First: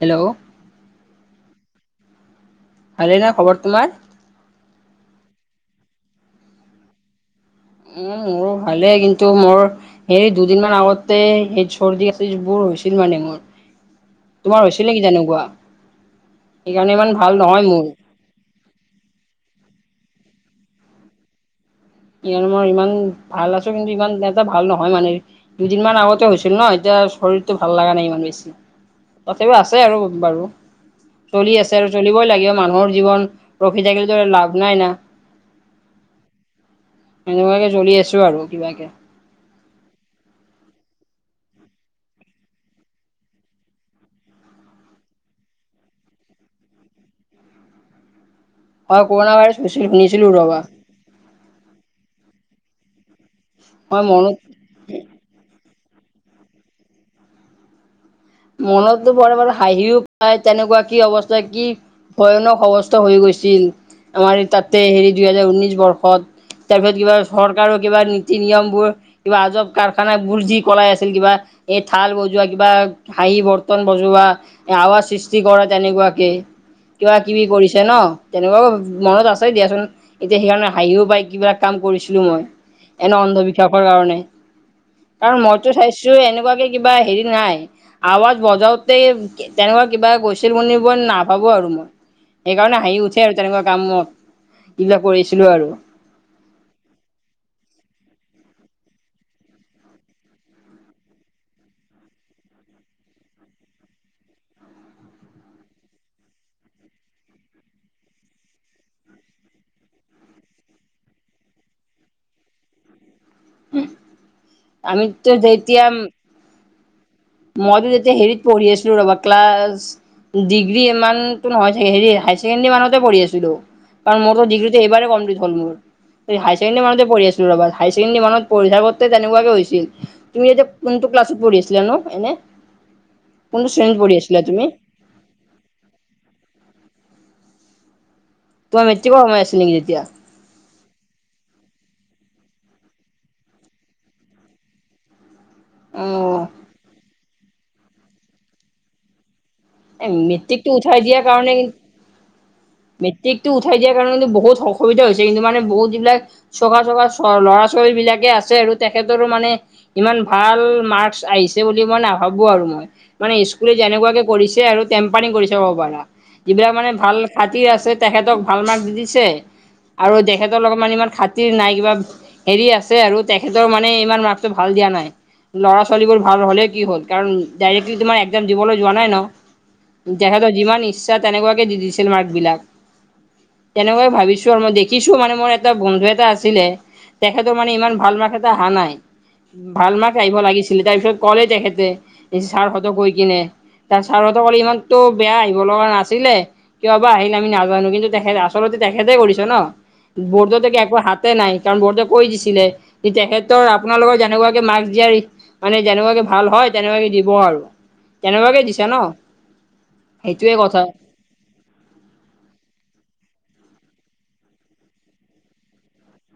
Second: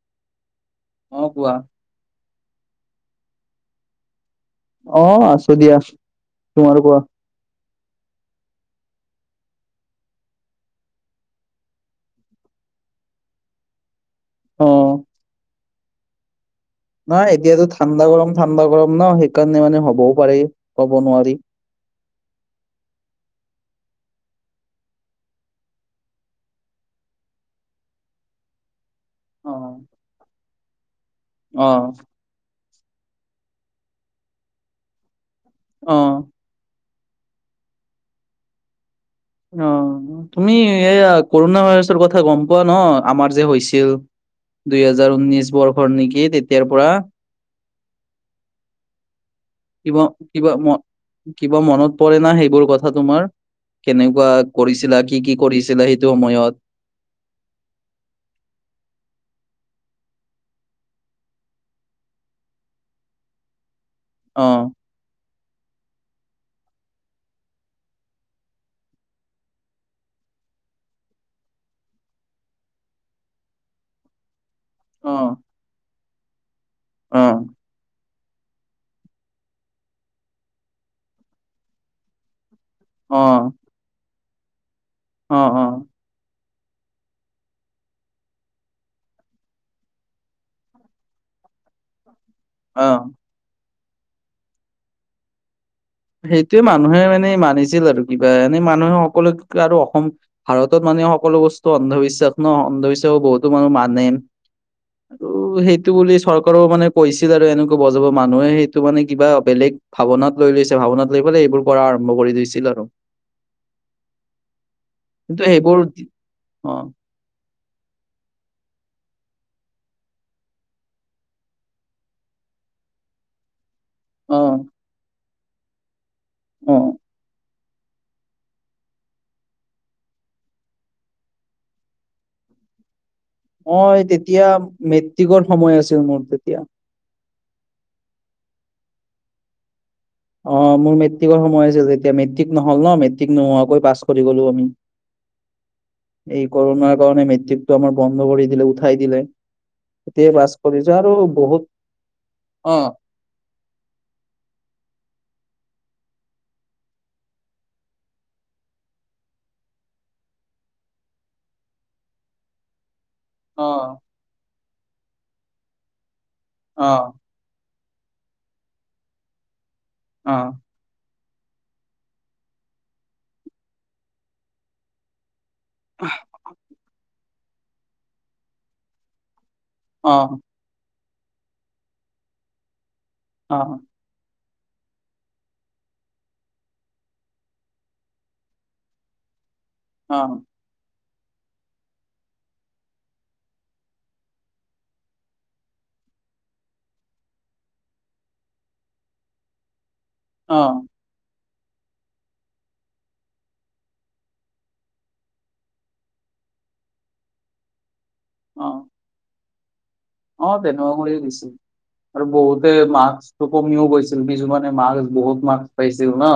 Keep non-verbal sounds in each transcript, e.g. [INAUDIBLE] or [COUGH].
Hello অ কোৱা ভালে নে খবৰ তোমাৰ? অ আছো দিয়া তোমাৰ পৰা উ মোৰো ভালেই কিন্তু মোৰ হে দুদিন মান আগতে সে চৰ্দি আছিল বোৰ হৈছিল মানে মোৰ অ। তোমাৰ হৈছিল নেকি তেনেকোৱা নহ এতিয়াতো ঠাণ্ডা গৰম ঠাণ্ডা গৰম ন সেইকাৰণে মানে হ'বও পাৰে। ক'ব নোৱাৰি সেইকাৰণে মই ইমান ভাল আছো কিন্তু ইমান এটা ভাল নহয় মানে দুদিনমান আগতে হৈছিল ন এতিয়া শৰীৰটো ভাল লগা নাই ইমান বেছি অ তথাপিও আছে আৰু বাৰু চলি অ আছে আৰু চলিবই লাগিব মানুহৰ জীৱন ৰখি থাকিল লাভ নাই না। অ হেনেকুৱাকে চলি আছো আৰু কিবাকে। অ। তুমি এয়া কৰোনা ভাইৰাছৰ কথা গম পোৱা ন আমাৰ যে হৈছিল। দুই হেজাৰ ঊনৈশ বৰ্ষৰ নেকি তেতিয়াৰ পৰা। অ কৰোণা ভাইৰাছ হৈছিল কিবা শুনিছিলো কিবা ৰবা ম কিবা মনত পৰে না সেইবোৰ কথা তোমাৰ মই কেনেকুৱা মনত কৰিছিলা কি কি কৰিছিলা সেই সেইটো সময়ত মনতো বৰ বাৰে হাঁহিও পায় তেনেকুৱা কি অৱস্থা কি ভয়ানক অৱস্থা হৈ গৈছিল আমাৰ অ তাতে হেৰি দুহেজাৰ ঊনৈশ বৰ্ষত। তাৰপিছত কিবা চৰকাৰৰ কিবা নীতি নিয়মবোৰ কিবা আজব কাৰখান বোৰ যি কৰাই আছিল কিবা এই থাল বজোৱা কিবা কাহি বৰ্তন বজোৱা আৱাজ অ সৃষ্টি কৰা তেনেকুৱাকে কিবা অ কিবি কৰিছে ন তেনেকুৱাও মনত আছে দিয়াচোন এতিয়া সেইকাৰণে হাঁহিও পায় কিবা কাম কৰিছিলো মই এনে অ অন্ধবিশ্বাসৰ কাৰণে কাৰণ অ মইতো অ চাইছো এনেকুৱাকে কিবা হেৰি নাই আৱাজ বজাওঁতে তেনেকুৱা কিবা গৈছিল বুলি মই নাভাবো আৰু মই। সেইকাৰণে অ। হাঁহি উঠে আৰু তেনেকুৱা কামত এইবিলাক কৰিছিলো আৰু। সেইটোয়ে মানুহে মানে মানিছিল আৰু কিবা এনেই মানুহে সকলো আৰু অসম ভাৰতত মান। সকলো বস্তু অন্ধবিশ্বাস ন অন্ধবিশ্বাসো বহুতো মানুহ মান। আৰু সেইটো বুলি চৰকাৰৰ মানে কৈছিল আৰু এনেকুৱা বজাব মানুহে সেইটো মানে কিবা বেলেগ। ভাৱনাত লৈ লৈছে ভাৱনাত লৈ পেলাই এইবোৰ কৰা আৰম্ভ কৰি দিছিল আৰু। আমিতটো কিন্তু সেইবোৰ যেতিয়া। অ মইতো যেতিয়া হেৰিত পঢ়ি আছিলো ৰবা ক্লাছ। ডিগ্ৰী ইমানটো নহয় চাগে হায়ছেকেণ্ডী মানতে পঢ়ি আছিলো। কাৰন অ মোৰো ডিগ্ৰিটো এইবাৰে কমপ্লট হল মোৰ অ হাইছাণ্ডৰি মানতে পঢ়ি আছিলো ৰবা। হাই ছেকণ্ডেৰী মানত পঢ়ি থাকোঁতে তেনেকুৱাকে হৈছিল তুমি এতিয়া কোনটো ক্লাছত পঢ়িছিলা নো। এনে। মই পঢ়ি আছিলা তেতিয়া তুমি মেট্ৰিকৰ সময় আছিল মোৰ তেতিয়া। তোমাৰ মেট্ৰিকৰ সময় আছিল নেকি তেতিয়া। অ মোৰ মেট্ৰিকৰ সময় আছিল তেতিয়া মেট্ৰিক নহ'ল ন মেট্ৰিক নোহোৱাকৈ পাছ কৰি গ'লো আমি। এই অ', কৰণাৰ কাৰণে মেট্ৰিকটো আমাৰ বন্ধ কৰি দিলে উঠাই দিলে। তেতিয়াই পাঁচ মেট্ৰিকটো কৰিছো আৰু বহুত। অ মেট্ৰিক টো উঠাই দিয়াৰ কাৰণে বহুত অসুবিধা হৈছে। কিন্তু মানে বহুত যিবিলাক চকা চকা ল'ৰা ছোৱালী বিলাকে আছে আৰু তেখেতৰো মানে ইমান। ভাল মাৰ্ক আহিছে বুলি মই নাভাবো আৰু মই। মানে অ স্কুলে যেনেকুৱাকে কৰিছে আৰু টেম্পাৰিং কৰি চাব পাৰা যিবিলাক অ মানে ভাল। খাতিৰ তেখেতক ভাল মাৰ্ক্স দিছে আৰু অ অ তেখেতক লগত মানে ইমান খাত। নাই কিবা হেৰি আছে আৰু তেখেতৰ মানে ইমান মাৰ্ক্সটো ভাল দিয়া নাই। ল'ৰা ছোৱালীবোৰ ভাল হ'লেই কি হ'ল কাৰণ ডাইৰেক্টলি তোমাৰ একজাম দিবলৈ যোৱা নাই ন। অ তেখেতৰ যিমান ইচ্ছা তেনেকুৱাকে দি দিছিল মাৰ্ক বিলাক অ তেনেকুৱাই ভাবিছো। আৰু মই দেখিছো মানে মোৰ এটা বন্ধু এটা আছিলে। তেখেতৰ মানে ইমান ভাল মাৰ্ক এটা অহা নাই ভাল মাৰ্ক অ আহিব লাগিছিলে তাৰপিছত। ক'লে তেখেতে ছাৰহঁতক গৈ কিনে। তাৰ ছাৰতে অলে ইমানতো বেয়া আহিব লগা নাছিলে। কিয় বা আহিল আমি নাজানো কিন্তু তেখেত আচলতে তেখেতে কৰিছে ন বৰ্ড একো হাতে নাই। কাৰণ বৰ্ডে কৈ দিছিলে কি তেখেতৰ আপোনালোকৰ যেনেকুৱাকে মাক্ক দিয়াৰ মানে যেনেকুৱাকে ভাল হয়। তেনেকুৱাকে দিব আৰু তেনেকুৱাকে অ দিছো ন। অ সেইটোৱে কথা তেনেকোৱাকে দিছে। আৰু বহুতে মাৰ্কচটো কমিও গৈছিল বিছুমানে মাৰ বহুত মাৰ পাইছিল ন।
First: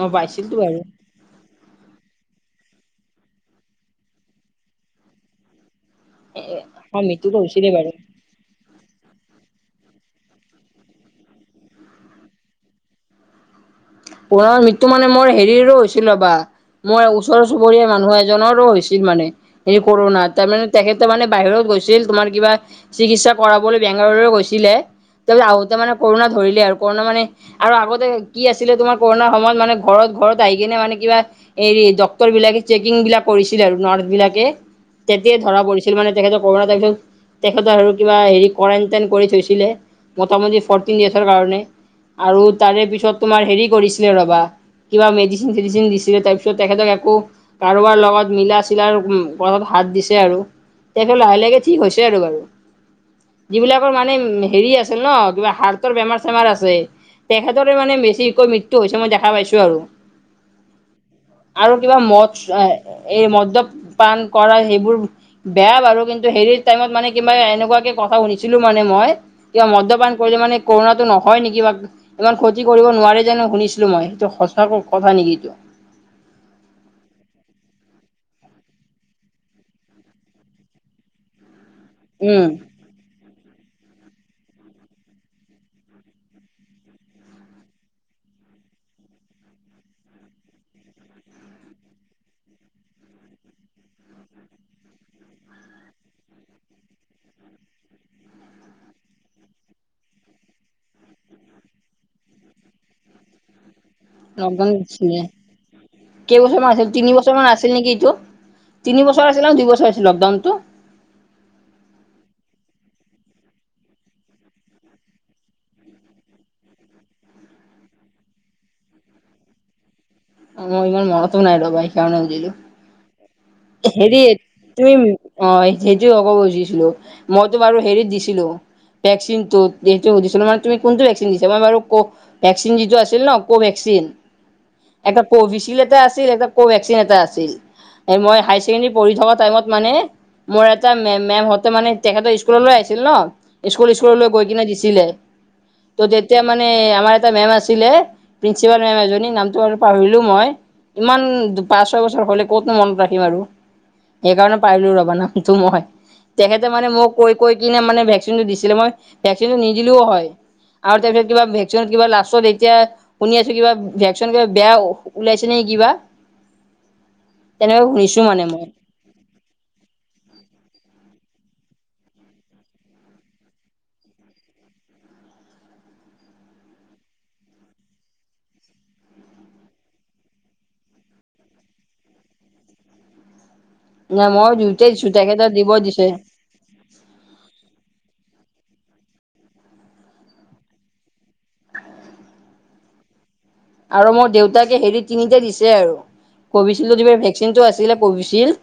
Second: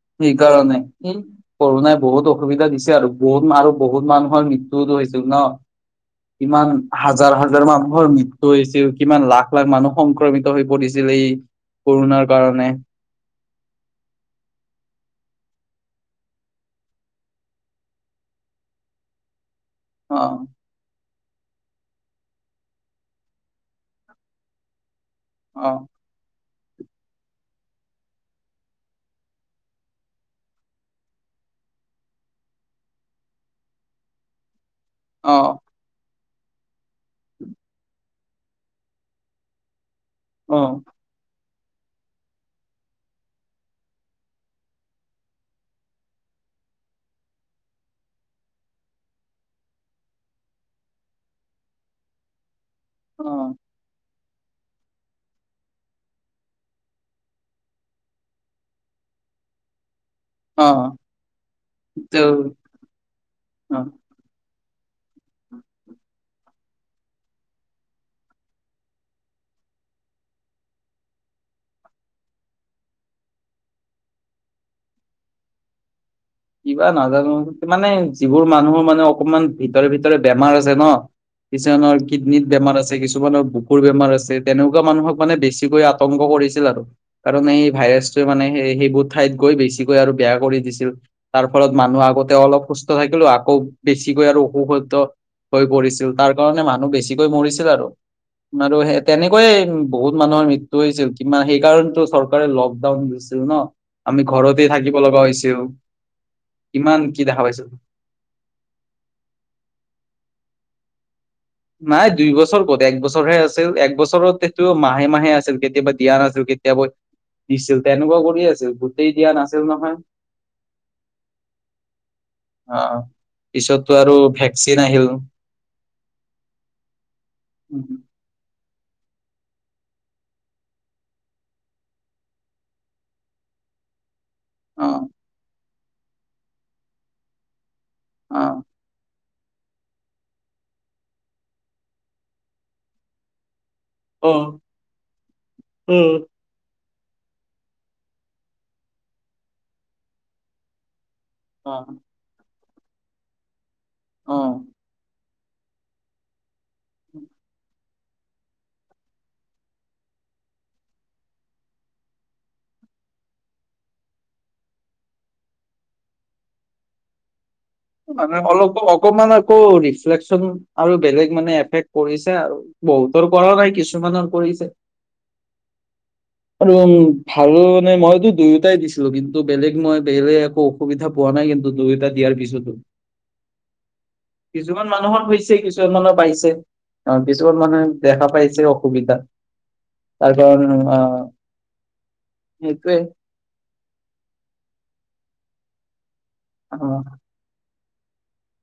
অ পাইছিলতো বাৰু সেইকাৰণে উম। কৰোণাই বহুত অসুবিধা দিছে আৰু বহুত আৰু বহুত মানুহৰ মৃত্যুও টো হৈছিল ন। ইমান এ হাজাৰ মৃত্যুটো হাজাৰ হৈছিলে বাৰু মানুহৰ মৃত্যু হৈছিল। কিমান লাখ লাখ মানুহ সংক্ৰমিত হৈ পৰিছিল এই কৰোণাৰ কাৰণে। [INAUDIBLE] ৱা মৃত্যু মানে মোৰ হেৰিৰো হৈছিল ৰ'বা। মই ওচৰ চুবুৰীয়া মানুহ এজনৰো হৈছিল মানে হেৰি অ কৰোণা তাৰমানে তেখেত। তাৰ মানে বাহিৰত গৈছিল তোমাৰ কিবা চিকিৎসা কৰাবলৈ বেংগালুৰু গৈছিলে। তাৰপিছত অ আহোতে মানে কৰোণা ধৰিলে আৰু কৰোণা মানে আৰু আগতে কি আছিলে তোমাৰ। সময়ত মানে ঘৰত ঘৰত আহি কিনে মানে কিবা সেৰি ডক্তৰ বিলাকে চেকিং বিলাক কৰিছিল আৰু ন। বিলাকে অ তেতিয়া ধৰা পৰিছিল মানে। তেখেতৰ কৰুণা ভাইৰাছে তেখেতৰ আৰু কিবা হেৰি কৰেণ্টাইন কৰি থৈছিলে। মতা মতি অ ফৰ্তিন ডেইছ কাৰণে আৰু তাৰে পিছত তোমাৰ হেৰি কৰিছিলে ৰবা। কিবা মেডিচিন চেডিচিন দিছিলে তাৰ পিছত তেখেতক আকৌ কাৰোবাৰ লগত মিলা চিলাৰ। হাত দিছে আৰু, তেখেত লাহে লাহে ঠিক হৈছে আৰু। অ যিবিলাকৰ মানে হেৰি আছিল ন কিবা হাৰ্টৰ বেমাৰ চেমাৰ আছে তেখেতৰে মানে বেছিকৈ মৃত্যু। হৈছে মই দেখা পাইছো আৰু। অ আৰু কিবা মদ ত- এই অ মদ্যপান কৰা সেইবোৰ। বেয়া বাৰু কিন্তু হেৰীত টাইমত মানে কিবা এনেকুৱাকে কথা শুনিছিলো মানে মই কিবা মদ্যপান কৰিলে মানে কৰোণাটো নহয় নেকি ইমান ক্ষতি কৰিব নোৱাৰে যেন শুনিছিলো মই এইটো সঁচা কথা নেকি এইটো কিবা নাজানো মানে যিবোৰ মানুহৰ মানে অকমান ভিতৰে ভিতৰে বেমাৰ আছে ন কিছুমানৰ কিডনিত উম বেমাৰ আছে কিছুমানৰ বুকুৰ বেমাৰ আছে তেনেকোৱা মানুহক মানে বেছিকৈ আতংক কৰিছিল আৰু কাৰণ এই ভাইৰাছটোৱে মানে সে সেইবোৰ ঠাইত গৈ বেছিকৈ আৰু বেয়া কৰি দিছিল। তাৰ ফলত মানুহ আগতে অলপ সুস্থ থাকিলো আকৌ বেছিকৈ আৰু অসুস্থ হৈ পৰিছিল তাৰ কাৰণে মানুহ বেছিকৈ মৰিছিল আৰু। আৰু সেই তেনেকৈ বহুত মানুহৰ মৃত্যু হৈছিল কিমান সেইকাৰণেটো চৰকাৰে লকডাউন দিছিল ন আমি লকডাউন ঘৰতেই থাকিব দিছিলে লগা হৈছিল। কেইবছৰমান আছিল কিমান তিনি কি দেখা বছৰমান পাইছিল আছিল নেকি এইটো তিনি বছৰ আছিল দুইবছৰ আছিল লকডাউন টো নাই দুই বছৰ ক'ত এক বছৰ হে আছিল এক বছৰত সেইটো মাহে মাহে আছিল কেতিয়াবা দিয়া নাছিল। কেতিয়াবা দিছিল। তেনেকুৱা কৰি আছিল গোটেই দিয়া নাছিল নহয়। অ ইমান মনটো নাই ৰবা সেইকাৰণে সুধিলো। পিছতটো আৰু ভেকচ তুমি অ সেইটোৱে ক'ব খুজিছিলো মইতো বাৰু হেৰীত দিছিলো ভেক্সিনটোত যিটো সুধিছিলো, মানে তুমি কোনটো ভেক্সিন দিছে। মই বাৰু কু ভেক্সিন যিটো আছিল ন কু ভেক্সিন চিন। অ এটা কোভিচিল্ড এটা আছিল এটা কোভেক্সিন এটা আছিল এ মই হায় ছেকেণ্ডৰী পঢ়ি থকা টাইমত মানে মোৰ এটা মেমে হওঁতে মানে তেখেতৰ স্কুললৈ আহিছিল ন স্কুল স্কুললৈ অ অ গৈ কিনে দিছিলে ত' তেতিয়া মানে আমাৰ এটা মেম আছিলে প্ৰিন্সিপাল মেম এজনী নামটো বাৰু পাহৰিলো মই। ইমান অ পাঁচ ছয় বছৰ হ'লে ক'তনো মনত ৰাখিম আৰু অ সেইকাৰণে পাহৰিলো ৰবা নাম হয়। তেখেতে মানে মই অ কৈ কৈ কিনে মানে ভেক্সিনটো দিছিলে মই ভেক্সিনটো নিদিলেও হয়। আৰু তাৰপিছত কিবা ভেক্সিনত কিবা লাষ্টত এতিয়া শুনি আছোঁ কিবা ভেক্সিনত কিবা বেয়া ওলাইছে নে কিবা। তেনেকে শুনিছো মানে মই। অলপ অকমান আকৌ ৰিফ্লেকচন আৰু বেলেগ মানে এফেক্ট কৰিছে আৰু বহুতৰ কৰা নাই কিছুমানৰ কৰিছে। আৰু উম ভাল মানে মইটো দুয়োটাই দিছিলো কিন্তু বেলেগ মই বেলেগ একো অসুবিধা পোৱা নাই কিন্তু দুয়োটা দিয়াৰ পিছতো। নাই মই দিওঁতে কিছুমান দিছো মানুহৰ তেখেতে হৈছে দিব কিছুমান দিছে। মানুহে পাইছে অ কিছুমান মানুহে দেখা পাইছে। অসুবিধা তাৰ কাৰণ অ। সেইটোৱেই। আৰু মই দেউতাকে হেৰি তিনিটা দিছে আৰু, কবিছিলে আহ দিবা ভেক্সিনটো আঁচ ছিলে কোভিছিল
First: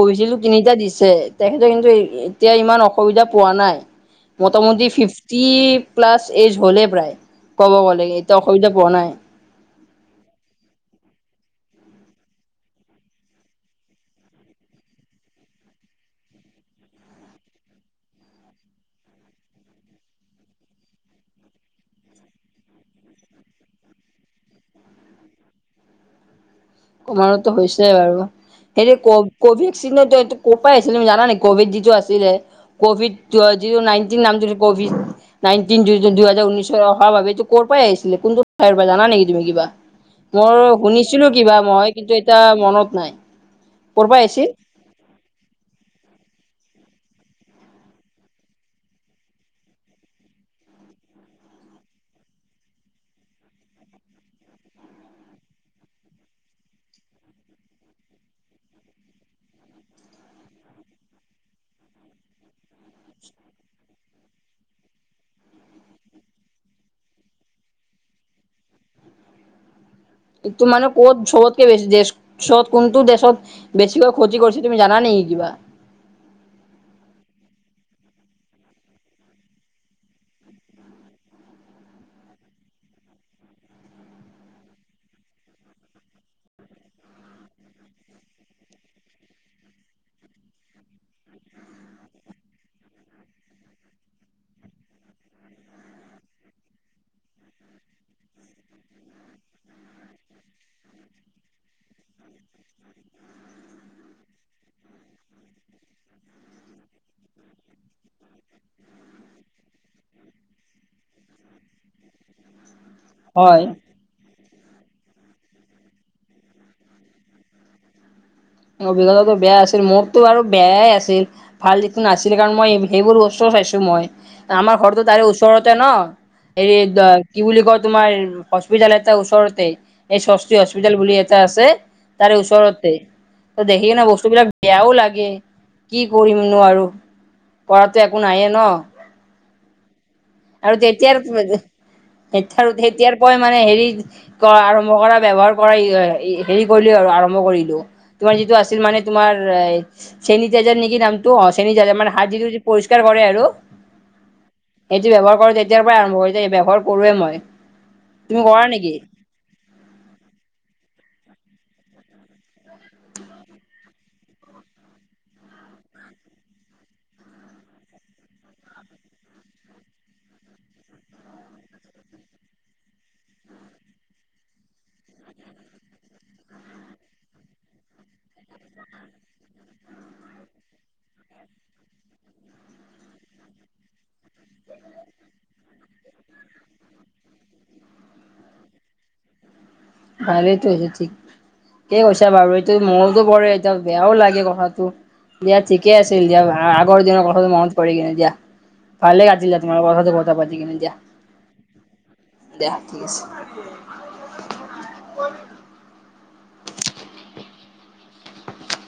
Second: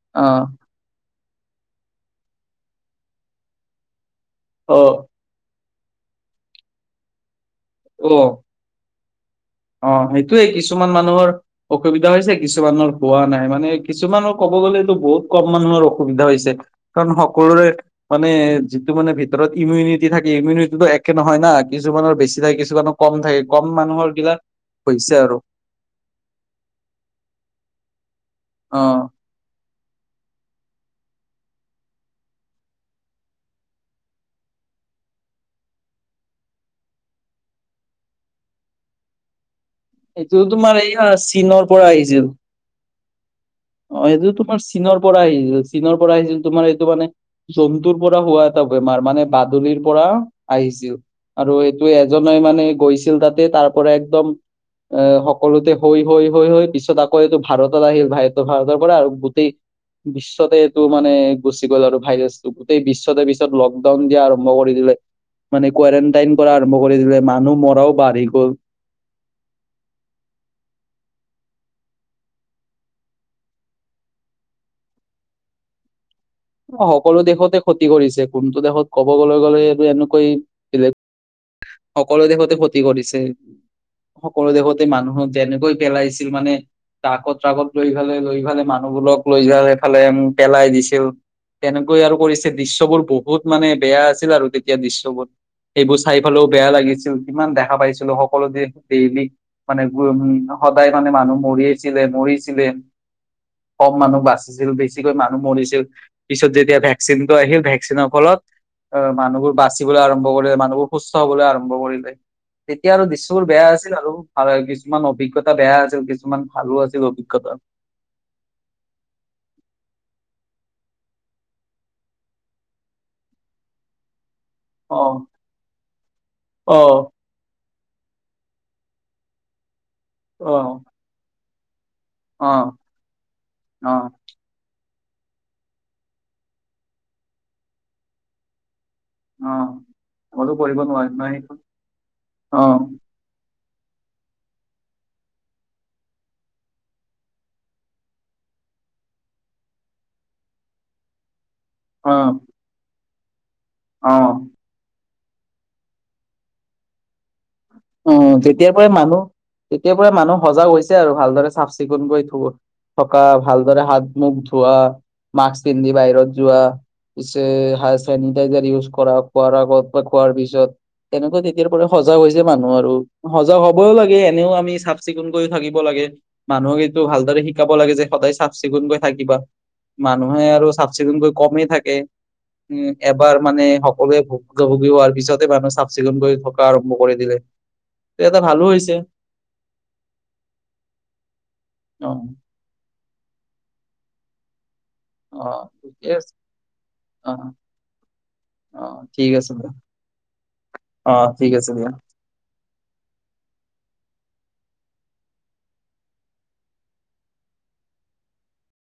কোভিছিল আহ তিনিটা দিছে তেখেতে কিন্তু এতিয়া ইমান অসুবিধা পোৱা নাই অ মোটামুটি ফিফটি প্লাছ এইজ হ'লেই প্ৰায় ক'ব গ'লেগে অ এতিয়া অসুবিধা পোৱা নাই অ সেইটোৱে কিছুমান মানুহৰ অসুবিধা হৈছে কিছুমানৰ হোৱা নাই মানে কিছুমানৰ ক'ব ক'ব গলেতো বহুত কম মানুহৰ অসুবিধা হৈছে কাৰণ সকলোৰে মানে যিটো মানে ভিতৰত ইমিউনিটি থাকে ইমিউনিটিটো একে নহয় না কিছুমানৰ বেছি থাকে কিছুমানৰ কম থাকে কম মানুহৰ বিলাক হৈছে আৰু তোমাৰটো হৈছে বাৰু অ হেৰী ক কবি ছিলে এইটো এইটো ক'পা আহিছিলে তুমি জানা নেকি কভিড যিটো আছিলে কভিড য যিটো নাইন টিন নাম যিটো কভিড নাইন টিন দু দু দুহেজাৰ ঊনৈশত অহাৰ বাবে এইটো কৰ পৰা আহিছিলে কোনটো ঠাইৰ পৰা জানা নেকি তুমি কিবা এইটো মই তোমাৰ এইয়া শুনিছিলো কিবা চীনৰ পৰা মই কিন্তু আহিছিল এতিয়া মনত নাই। অ ক'ৰ পৰা এইটো আহিছিল তোমাৰ চীনৰ পৰা আহিছিল। চীনৰ পৰা আহিছিল তোমাৰ। টো মানে জন্তুৰ পৰা হোৱা এটা বেমাৰ মানে বাদুলিৰ পৰা আহিছ আৰু ত এজনে মানে গৈছিল তাতে তাৰ পৰা একদম এ সকলোতে হৈ হৈ হৈ হৈ পিছত আকৌ এইটো ভাৰতত আহিল ভাই। ভাৰতৰ পৰা আৰু গোটেই বিশ্বতে এইটো মানে গুচি গ'ল আৰু ভাইৰাছটো গোটেই বিশ্বতে পিছত লকডাউন দিয়া আৰম্ভ কৰি দিলে। মানে কোৱাৰেণ্টাইন কৰা আৰম্ভ কৰি দিলে মানুহ মৰাও বাঢ়ি গ'ল। তু মানে ক'ত চবতকে বেছি দেশ, চত কোনটো দেশত বেছিকভৈ ক্ষতি কৰিছে তুমি জানানি? কি কিবা? [UNINTELLIGIBLE] সকলো দেশতে ক্ষতি কৰিছে, কোনটো দেশত ক'ব গলে গ'লেটো এনেকৈ বেলেগ সকলো দেশতে ক্ষতি কৰিছে। সকলো দেশতে মানুহক যেনেকৈ পেলাইছিল মানে ট্ৰাকত ট্ৰাকত লৈ ফেলে লৈ ফালে মানুহ বুলক লৈ যাই সেফালে মোক পেলাই দিছিল। তেনেকৈ আৰু কৰিছে দৃশ্যবোৰ বহুত মানে বেয়া আছিল আৰু তেতিয়া দৃশ্যবোৰ। সেইবোৰ চাই পালেও বেয়া লাগিছিল কিমান দেখা পাইছিলো সকলো ডেইলি মানে উম। সদায় মানে মানুহ মৰিয়েছিলে মৰিছিলে। কম মানুহ বাচিছিল, বেছিকৈ মানুহ মৰিছিল। পিছত যেতিয়া ভেকচিনটো আহিল, ভেকচিনৰ ফলত আহ মানুহবোৰ বাচিবলৈ আৰম্ভ কৰিলে, মানুহবোৰ সুস্থ হবলৈ আৰম্ভ কৰিলে। তেতিয়া আৰু দৃশ্যবোৰ হয় বেয়া আছিল আৰু। আৰে কিছুমান অভিজ্ঞতা বেয়া আছিল কিছুমান ভালো আছিল অভিজ্ঞতা। অভিজ্ঞতাটো বেয়া আছিল, মোৰতো আৰু বেয়াই আছিল ভাল যিটো নাছিলে কাৰণ মই সেইবোৰ উচ্চ ভাবিছো মই, আমাৰ অ ঘৰটো তাৰে ওচৰতে ন হেৰি অ কি বুলি কয় তোমাৰ হস্পিতাল এটা ওচৰতে এই সস্তি অ অ হস্পিতাল বুলি এটা আছে। তাৰে ওচৰতে, ত দেখি অ কি ন বস্তুবিলাক [INAUDIBLE] এও লাগে, কি কৰিমনো আৰু কৰাটো একো নায়েই ন। অ মইতো আৰু কৰিব নোৱাৰিম তেতিয়াৰ ন সেইটো অ তেতিয়াৰ প মানে হেৰি কৰা আৰম্ভ কৰা, ব্যৱহাৰ কৰা হে হেৰি কৰিলো আৰু আৰম্ভ কৰিলো। তোমাৰ যিটো আছিল মানে তোমাৰ চেনিটাইজাৰ নেকি নামটো অ চেনিটাইজাৰ মানে অ হাত যিটো প ৰ কৰে আৰু অ। এইটো ব্যৱহাৰ কৰোঁ তেতিয়াৰ পৰাই আৰম্ভ কৰি যে ব্যৱহাৰ কৰোৱেই মই। অ তুমি কৰা যেতিয়াৰ পৰাই নেকি মানুহ তেতিয়াৰ পৰা মানুহ সজাগ হৈছে। তে আৰু ভালদৰে চাফ -চিকুণ কৰি থ থকা, ভালদৰে হাত- মুখ ধোৱা, মাস্ক পিন্ধি বাহিৰত যোৱা পিছে চেনিটাইজাৰ ইউজ কৰা খোৱাৰ আগত বা খোৱাৰ পিছত তেনেকুৱা তেতিয়াৰ পৰা সজাগ হৈছে মানুহ আৰু সজাগ হবও লাগে এনেও আমি চাফ চিকুণ কৰিও থাকিব লাগে মানুহক এইটো ভালদৰে শিকাব লাগে যে সদায় চাফ -চিকুণকৈ থাকিবা। মানুহে আৰু চাফ- চিকুণকৈ কমেই থাকে। উম এবাৰ মানে সকলোৱে ভো ভুগিব হোৱাৰ পিছতে মানুহ চাফ -চিকুনকৈ থকা আৰম্ভ কৰে। দিলে, তে এটা ভালো হৈছে। ভালেইটো হৈছে, ঠিক কি অ, কৈছা বাৰু এইটো মইও টো কৰে, এতিয়া বেয়াও লাগে কথাটো। অ, দিয়া ঠিকে আছিল আছে। দিয়া আগৰ দিনৰ অ, কথা মনত পৰি কিনে দিয়া। অ, ভালে ঠিক আছে লাগিলে দিয়া। তোমাৰ লগত কথা পাতি কেনে দিয়া। অ, ঠিক আছে দিয়া। দেহা ঠিক আছে।